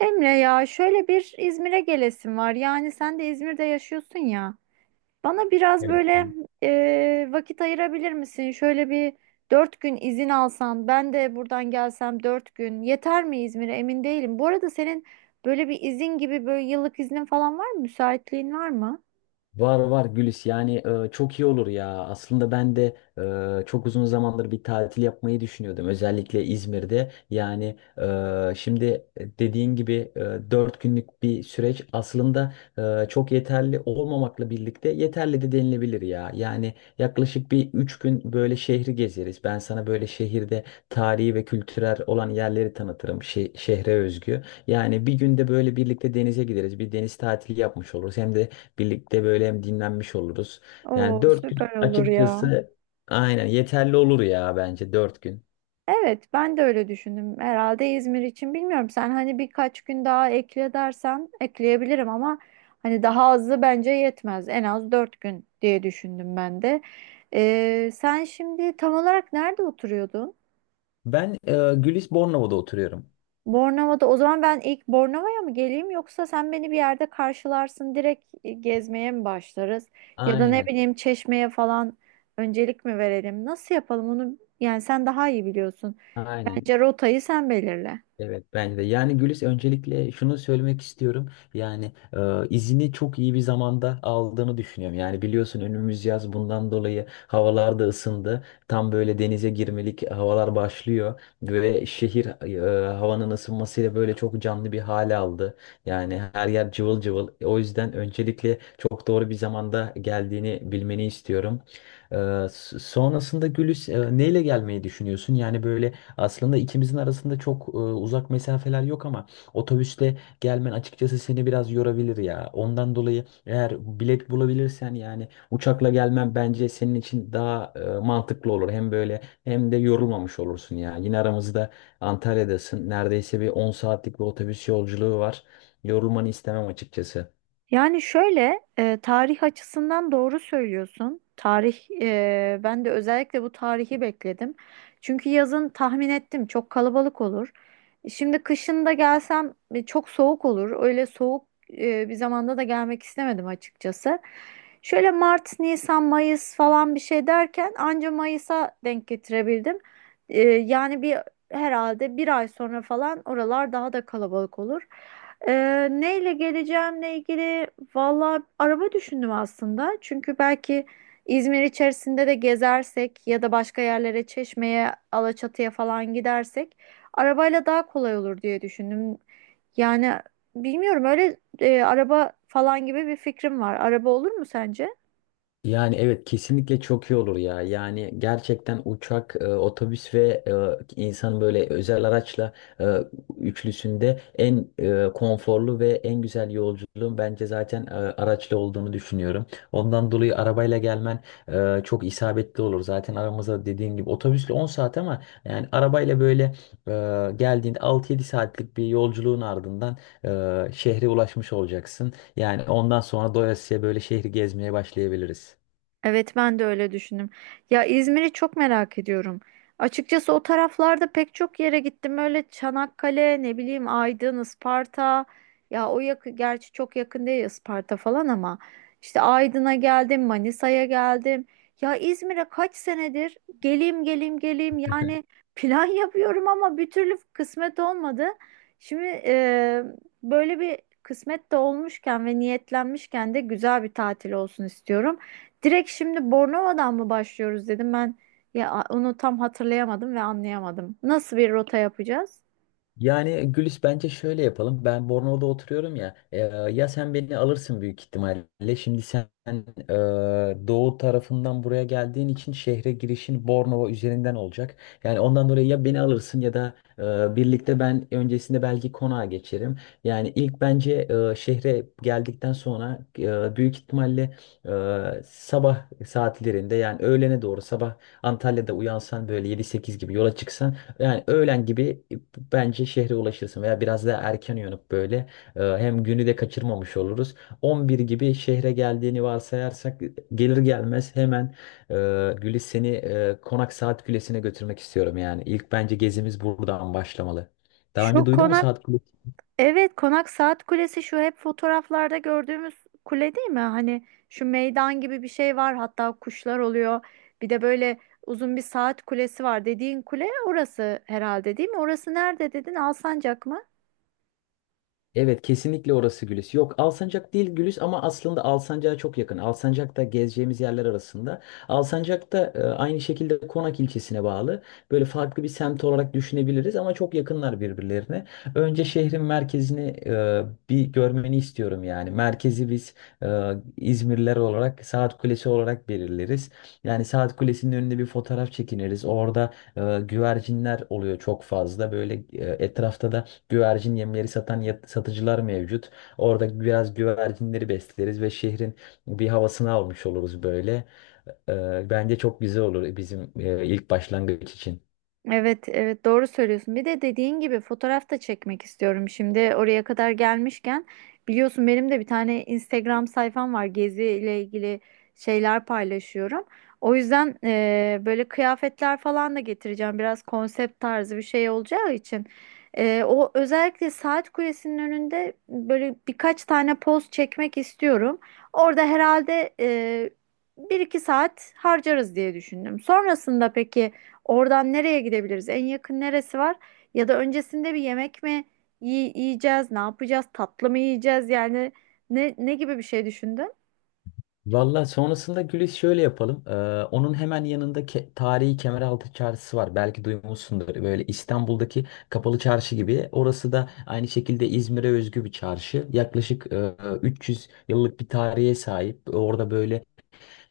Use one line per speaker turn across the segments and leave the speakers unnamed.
Emre, ya şöyle bir İzmir'e gelesim var. Yani sen de İzmir'de yaşıyorsun ya. Bana biraz
Evet.
böyle vakit ayırabilir misin? Şöyle bir 4 gün izin alsan, ben de buradan gelsem 4 gün yeter mi İzmir'e? Emin değilim. Bu arada senin böyle bir izin gibi böyle yıllık iznin falan var mı? Müsaitliğin var mı?
Var var Gülis, yani çok iyi olur ya. Aslında ben de çok uzun zamandır bir tatil yapmayı düşünüyordum. Özellikle İzmir'de. Yani şimdi dediğin gibi 4 günlük bir süreç aslında çok yeterli olmamakla birlikte yeterli de denilebilir ya. Yani yaklaşık bir 3 gün böyle şehri gezeriz. Ben sana böyle şehirde tarihi ve kültürel olan yerleri tanıtırım. Şehre özgü. Yani bir günde böyle birlikte denize gideriz. Bir deniz tatili yapmış oluruz. Hem de birlikte böyle hem dinlenmiş oluruz. Yani
Oo,
4 gün
süper olur ya.
açıkçası aynen yeterli olur ya, bence 4 gün.
Evet, ben de öyle düşündüm. Herhalde İzmir için, bilmiyorum. Sen hani birkaç gün daha ekle dersen ekleyebilirim ama hani daha azı bence yetmez. En az 4 gün diye düşündüm ben de. Sen şimdi tam olarak nerede oturuyordun?
Ben Gülis Bornova'da oturuyorum.
Bornova'da. O zaman ben ilk Bornova'ya mı geleyim yoksa sen beni bir yerde karşılarsın, direkt gezmeye mi başlarız? Ya da ne
Aynen.
bileyim, Çeşme'ye falan öncelik mi verelim? Nasıl yapalım onu? Yani sen daha iyi biliyorsun.
Aynen.
Bence rotayı sen belirle.
Evet, bence de. Yani Gülis, öncelikle şunu söylemek istiyorum. Yani izini çok iyi bir zamanda aldığını düşünüyorum. Yani biliyorsun, önümüz yaz, bundan dolayı havalar da ısındı. Tam böyle denize girmelik havalar başlıyor ve şehir havanın ısınmasıyla böyle çok canlı bir hale aldı. Yani her yer cıvıl cıvıl. O yüzden öncelikle çok doğru bir zamanda geldiğini bilmeni istiyorum. E, Sonrasında Gülis, neyle gelmeyi düşünüyorsun? Yani böyle aslında ikimizin arasında çok uzak mesafeler yok ama otobüsle gelmen açıkçası seni biraz yorabilir ya. Ondan dolayı eğer bilet bulabilirsen yani uçakla gelmen bence senin için daha mantıklı olur. Hem böyle hem de yorulmamış olursun ya. Yine aramızda Antalya'dasın. Neredeyse bir 10 saatlik bir otobüs yolculuğu var. Yorulmanı istemem açıkçası.
Yani şöyle, tarih açısından doğru söylüyorsun. Ben de özellikle bu tarihi bekledim. Çünkü yazın tahmin ettim, çok kalabalık olur. Şimdi kışın da gelsem çok soğuk olur. Öyle soğuk bir zamanda da gelmek istemedim açıkçası. Şöyle Mart, Nisan, Mayıs falan bir şey derken anca Mayıs'a denk getirebildim. Yani bir, herhalde bir ay sonra falan oralar daha da kalabalık olur. Neyle geleceğimle ilgili valla araba düşündüm aslında. Çünkü belki İzmir içerisinde de gezersek ya da başka yerlere, Çeşme'ye, Alaçatı'ya falan gidersek arabayla daha kolay olur diye düşündüm. Yani bilmiyorum, öyle araba falan gibi bir fikrim var. Araba olur mu sence?
Yani evet, kesinlikle çok iyi olur ya. Yani gerçekten uçak, otobüs ve insan böyle özel araçla e, üçlüsünde en konforlu ve en güzel yolculuğun bence zaten araçla olduğunu düşünüyorum. Ondan dolayı arabayla gelmen çok isabetli olur. Zaten aramızda dediğim gibi otobüsle 10 saat, ama yani arabayla böyle geldiğinde 6 yedi saatlik bir yolculuğun ardından şehre ulaşmış olacaksın. Yani ondan sonra doyasıya böyle şehri gezmeye başlayabiliriz.
Evet, ben de öyle düşündüm. Ya, İzmir'i çok merak ediyorum. Açıkçası o taraflarda pek çok yere gittim. Öyle Çanakkale, ne bileyim, Aydın, Isparta. Ya o yakın, gerçi çok yakın değil Isparta falan, ama işte Aydın'a geldim, Manisa'ya geldim. Ya İzmir'e kaç senedir geleyim geleyim geleyim, yani plan yapıyorum ama bir türlü kısmet olmadı. Şimdi böyle bir kısmet de olmuşken ve niyetlenmişken de güzel bir tatil olsun istiyorum. Direkt şimdi Bornova'dan mı başlıyoruz dedim ben, ya onu tam hatırlayamadım ve anlayamadım. Nasıl bir rota yapacağız?
Yani Gülis, bence şöyle yapalım. Ben Bornova'da oturuyorum ya. Ya sen beni alırsın büyük ihtimalle. Şimdi sen e, doğu tarafından buraya geldiğin için şehre girişin Bornova üzerinden olacak. Yani ondan dolayı ya beni alırsın ya da birlikte ben öncesinde belki konağa geçerim. Yani ilk bence şehre geldikten sonra büyük ihtimalle sabah saatlerinde, yani öğlene doğru sabah Antalya'da uyansan böyle 7-8 gibi yola çıksan, yani öğlen gibi bence şehre ulaşırsın veya biraz daha erken uyanıp böyle hem günü de kaçırmamış oluruz. 11 gibi şehre geldiğini varsayarsak, gelir gelmez hemen e, Gülis, seni Konak Saat Kulesi'ne götürmek istiyorum yani. İlk bence gezimiz buradan başlamalı. Daha önce
Şu
duydun mu
konak,
Saat?
evet, konak saat kulesi, şu hep fotoğraflarda gördüğümüz kule değil mi? Hani şu meydan gibi bir şey var, hatta kuşlar oluyor. Bir de böyle uzun bir saat kulesi var dediğin kule, orası herhalde değil mi? Orası nerede dedin? Alsancak mı?
Evet, kesinlikle orası Gülis. Yok, Alsancak değil Gülis, ama aslında Alsancak'a çok yakın. Alsancak da gezeceğimiz yerler arasında. Alsancak da aynı şekilde Konak ilçesine bağlı. Böyle farklı bir semt olarak düşünebiliriz ama çok yakınlar birbirlerine. Önce şehrin merkezini bir görmeni istiyorum yani. Merkezi biz e, İzmirliler olarak Saat Kulesi olarak belirleriz. Yani Saat Kulesi'nin önünde bir fotoğraf çekiniriz. Orada güvercinler oluyor çok fazla. Böyle etrafta da güvercin yemleri satan satıcılar mevcut. Orada biraz güvercinleri besleriz ve şehrin bir havasını almış oluruz böyle. Bence çok güzel olur bizim ilk başlangıç için.
Evet, evet, doğru söylüyorsun. Bir de dediğin gibi fotoğraf da çekmek istiyorum. Şimdi oraya kadar gelmişken, biliyorsun benim de bir tane Instagram sayfam var. Gezi ile ilgili şeyler paylaşıyorum. O yüzden böyle kıyafetler falan da getireceğim. Biraz konsept tarzı bir şey olacağı için. O özellikle saat kulesinin önünde böyle birkaç tane poz çekmek istiyorum. Orada herhalde bir iki saat harcarız diye düşündüm. Sonrasında peki, oradan nereye gidebiliriz? En yakın neresi var? Ya da öncesinde bir yemek mi yiyeceğiz? Ne yapacağız? Tatlı mı yiyeceğiz? Yani ne gibi bir şey düşündün?
Valla sonrasında Gülis, şöyle yapalım. Onun hemen yanında tarihi Kemeraltı Çarşısı var. Belki duymuşsundur. Böyle İstanbul'daki kapalı çarşı gibi. Orası da aynı şekilde İzmir'e özgü bir çarşı. Yaklaşık 300 yıllık bir tarihe sahip. Orada böyle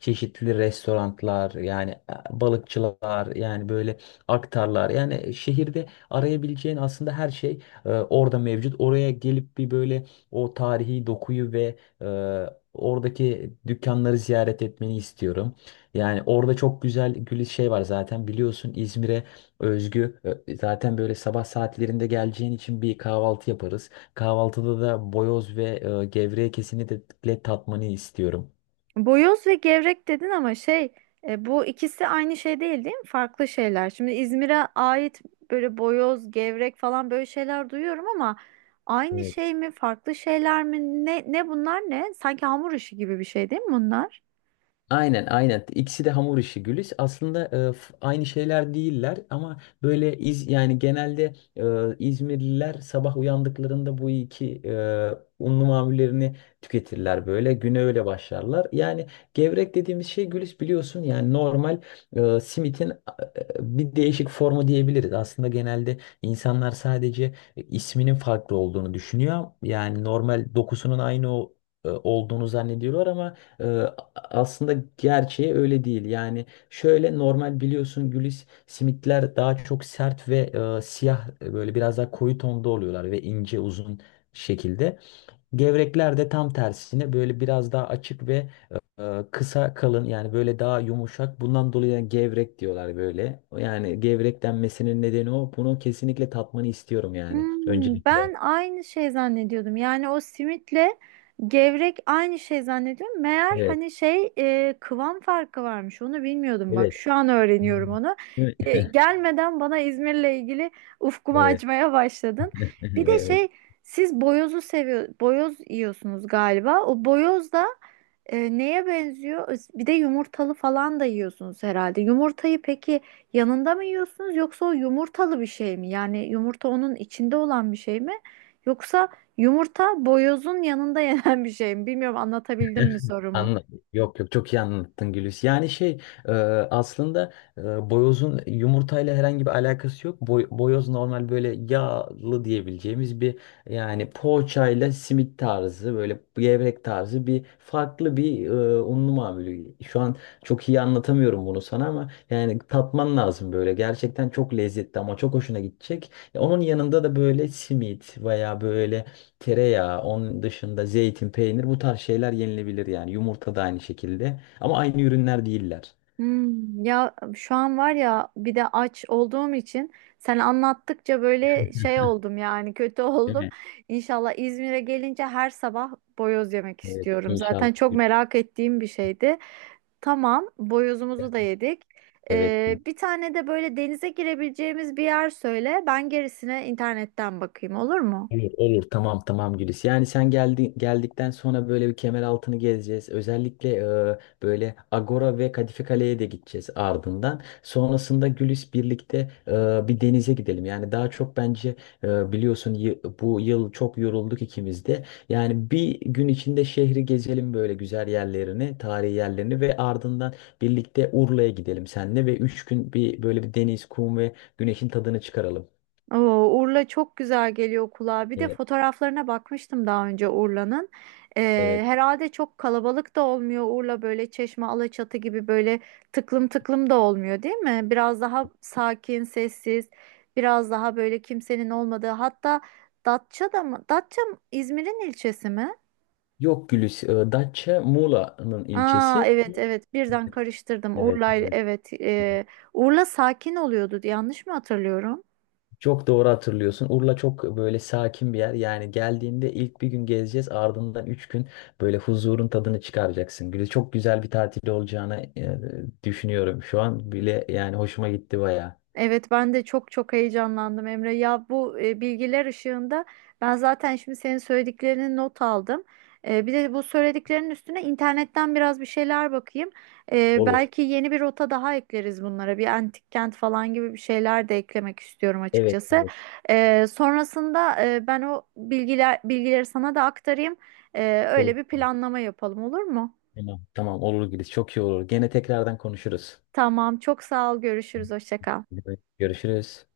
çeşitli restoranlar, yani balıkçılar, yani böyle aktarlar, yani şehirde arayabileceğin aslında her şey orada mevcut. Oraya gelip bir böyle o tarihi dokuyu ve e, oradaki dükkanları ziyaret etmeni istiyorum. Yani orada çok güzel gül şey var, zaten biliyorsun İzmir'e özgü zaten böyle sabah saatlerinde geleceğin için bir kahvaltı yaparız. Kahvaltıda da boyoz ve gevrek kesini de tatmanı istiyorum.
Boyoz ve gevrek dedin ama şey, bu ikisi aynı şey değil, değil mi? Farklı şeyler. Şimdi İzmir'e ait böyle boyoz, gevrek falan böyle şeyler duyuyorum ama aynı şey
Evet.
mi, farklı şeyler mi? Ne bunlar, ne? Sanki hamur işi gibi bir şey değil mi bunlar?
Aynen, aynen. İkisi de hamur işi Gülis. Aslında aynı şeyler değiller ama böyle iz, yani genelde İzmirliler sabah uyandıklarında bu iki unlu mamullerini tüketirler böyle. Güne öyle başlarlar. Yani gevrek dediğimiz şey Gülis, biliyorsun, yani normal simitin bir değişik formu diyebiliriz. Aslında genelde insanlar sadece isminin farklı olduğunu düşünüyor. Yani normal dokusunun aynı olduğunu zannediyorlar, ama e, aslında gerçeği öyle değil. Yani şöyle, normal biliyorsun Gülis, simitler daha çok sert ve siyah, böyle biraz daha koyu tonda oluyorlar ve ince uzun şekilde. Gevrekler de tam tersine böyle biraz daha açık ve kısa kalın, yani böyle daha yumuşak. Bundan dolayı yani gevrek diyorlar böyle. Yani gevrek denmesinin nedeni o. Bunu kesinlikle tatmanı istiyorum yani,
Hmm, ben
öncelikle.
aynı şey zannediyordum. Yani o simitle gevrek aynı şey zannediyorum. Meğer,
Evet,
hani şey, kıvam farkı varmış. Onu bilmiyordum, bak.
evet.
Şu an
Hmm.
öğreniyorum onu.
Değil
E,
mi?
gelmeden bana İzmir'le ilgili ufkumu
Evet.
açmaya başladın. Bir de
Evet.
şey, siz boyozu seviyor, boyoz yiyorsunuz galiba. O boyoz da neye benziyor? Bir de yumurtalı falan da yiyorsunuz herhalde. Yumurtayı peki yanında mı yiyorsunuz, yoksa o yumurtalı bir şey mi? Yani yumurta onun içinde olan bir şey mi? Yoksa yumurta boyozun yanında yenen bir şey mi? Bilmiyorum, anlatabildim mi sorumu?
Anladım. Yok, yok, çok iyi anlattın Gülüs. Yani şey, e, aslında boyozun yumurtayla herhangi bir alakası yok. Boyoz normal böyle yağlı diyebileceğimiz bir, yani poğaçayla simit tarzı, böyle gevrek tarzı bir farklı bir unlu mamulü. Şu an çok iyi anlatamıyorum bunu sana, ama yani tatman lazım böyle. Gerçekten çok lezzetli ama çok hoşuna gidecek. Onun yanında da böyle simit veya böyle tereyağı, onun dışında zeytin, peynir, bu tarz şeyler yenilebilir yani. Yumurta da aynı şekilde. Ama aynı ürünler değiller.
Hmm, ya şu an var ya, bir de aç olduğum için sen anlattıkça böyle şey oldum, yani kötü
Değil
oldum.
mi?
İnşallah İzmir'e gelince her sabah boyoz yemek
Evet,
istiyorum.
inşallah.
Zaten çok merak ettiğim bir şeydi. Tamam, boyozumuzu da yedik.
Evet.
Bir tane de böyle denize girebileceğimiz bir yer söyle. Ben gerisine internetten bakayım, olur mu?
Olur, olur. Tamam, tamam Gülis. Yani sen geldikten sonra böyle bir kemer altını gezeceğiz. Özellikle böyle Agora ve Kadife Kale'ye de gideceğiz ardından. Sonrasında Gülis, birlikte e, bir denize gidelim. Yani daha çok bence biliyorsun, bu yıl çok yorulduk ikimiz de. Yani bir gün içinde şehri gezelim, böyle güzel yerlerini, tarihi yerlerini, ve ardından birlikte Urla'ya gidelim seninle ve 3 gün bir böyle bir deniz, kum ve güneşin tadını çıkaralım.
Oo, Urla çok güzel geliyor kulağa. Bir de
Evet.
fotoğraflarına bakmıştım daha önce Urla'nın. Ee,
Evet.
herhalde çok kalabalık da olmuyor Urla, böyle Çeşme, Alaçatı gibi böyle tıklım tıklım da olmuyor, değil mi? Biraz daha sakin, sessiz, biraz daha böyle kimsenin olmadığı. Hatta Datça da mı? Datça İzmir'in ilçesi mi?
Yok Gülis, Datça Muğla'nın
Aa,
ilçesi.
evet, evet, birden karıştırdım.
Evet,
Urla,
evet.
evet, Urla sakin oluyordu, yanlış mı hatırlıyorum?
Çok doğru hatırlıyorsun. Urla çok böyle sakin bir yer. Yani geldiğinde ilk bir gün gezeceğiz. Ardından 3 gün böyle huzurun tadını çıkaracaksın. Gülis, çok güzel bir tatil olacağını düşünüyorum. Şu an bile yani hoşuma gitti bayağı.
Evet, ben de çok çok heyecanlandım Emre. Ya bu, bilgiler ışığında ben zaten şimdi senin söylediklerini not aldım. Bir de bu söylediklerinin üstüne internetten biraz bir şeyler bakayım. E,
Olur.
belki yeni bir rota daha ekleriz bunlara. Bir antik kent falan gibi bir şeyler de eklemek istiyorum
Evet,
açıkçası.
evet.
Sonrasında ben o bilgileri sana da aktarayım. E,
Olur.
öyle bir planlama yapalım, olur mu?
Tamam, tamam olur Gülis. Çok iyi olur. Gene tekrardan konuşuruz.
Tamam, çok sağ ol, görüşürüz, hoşça kal.
Evet, görüşürüz.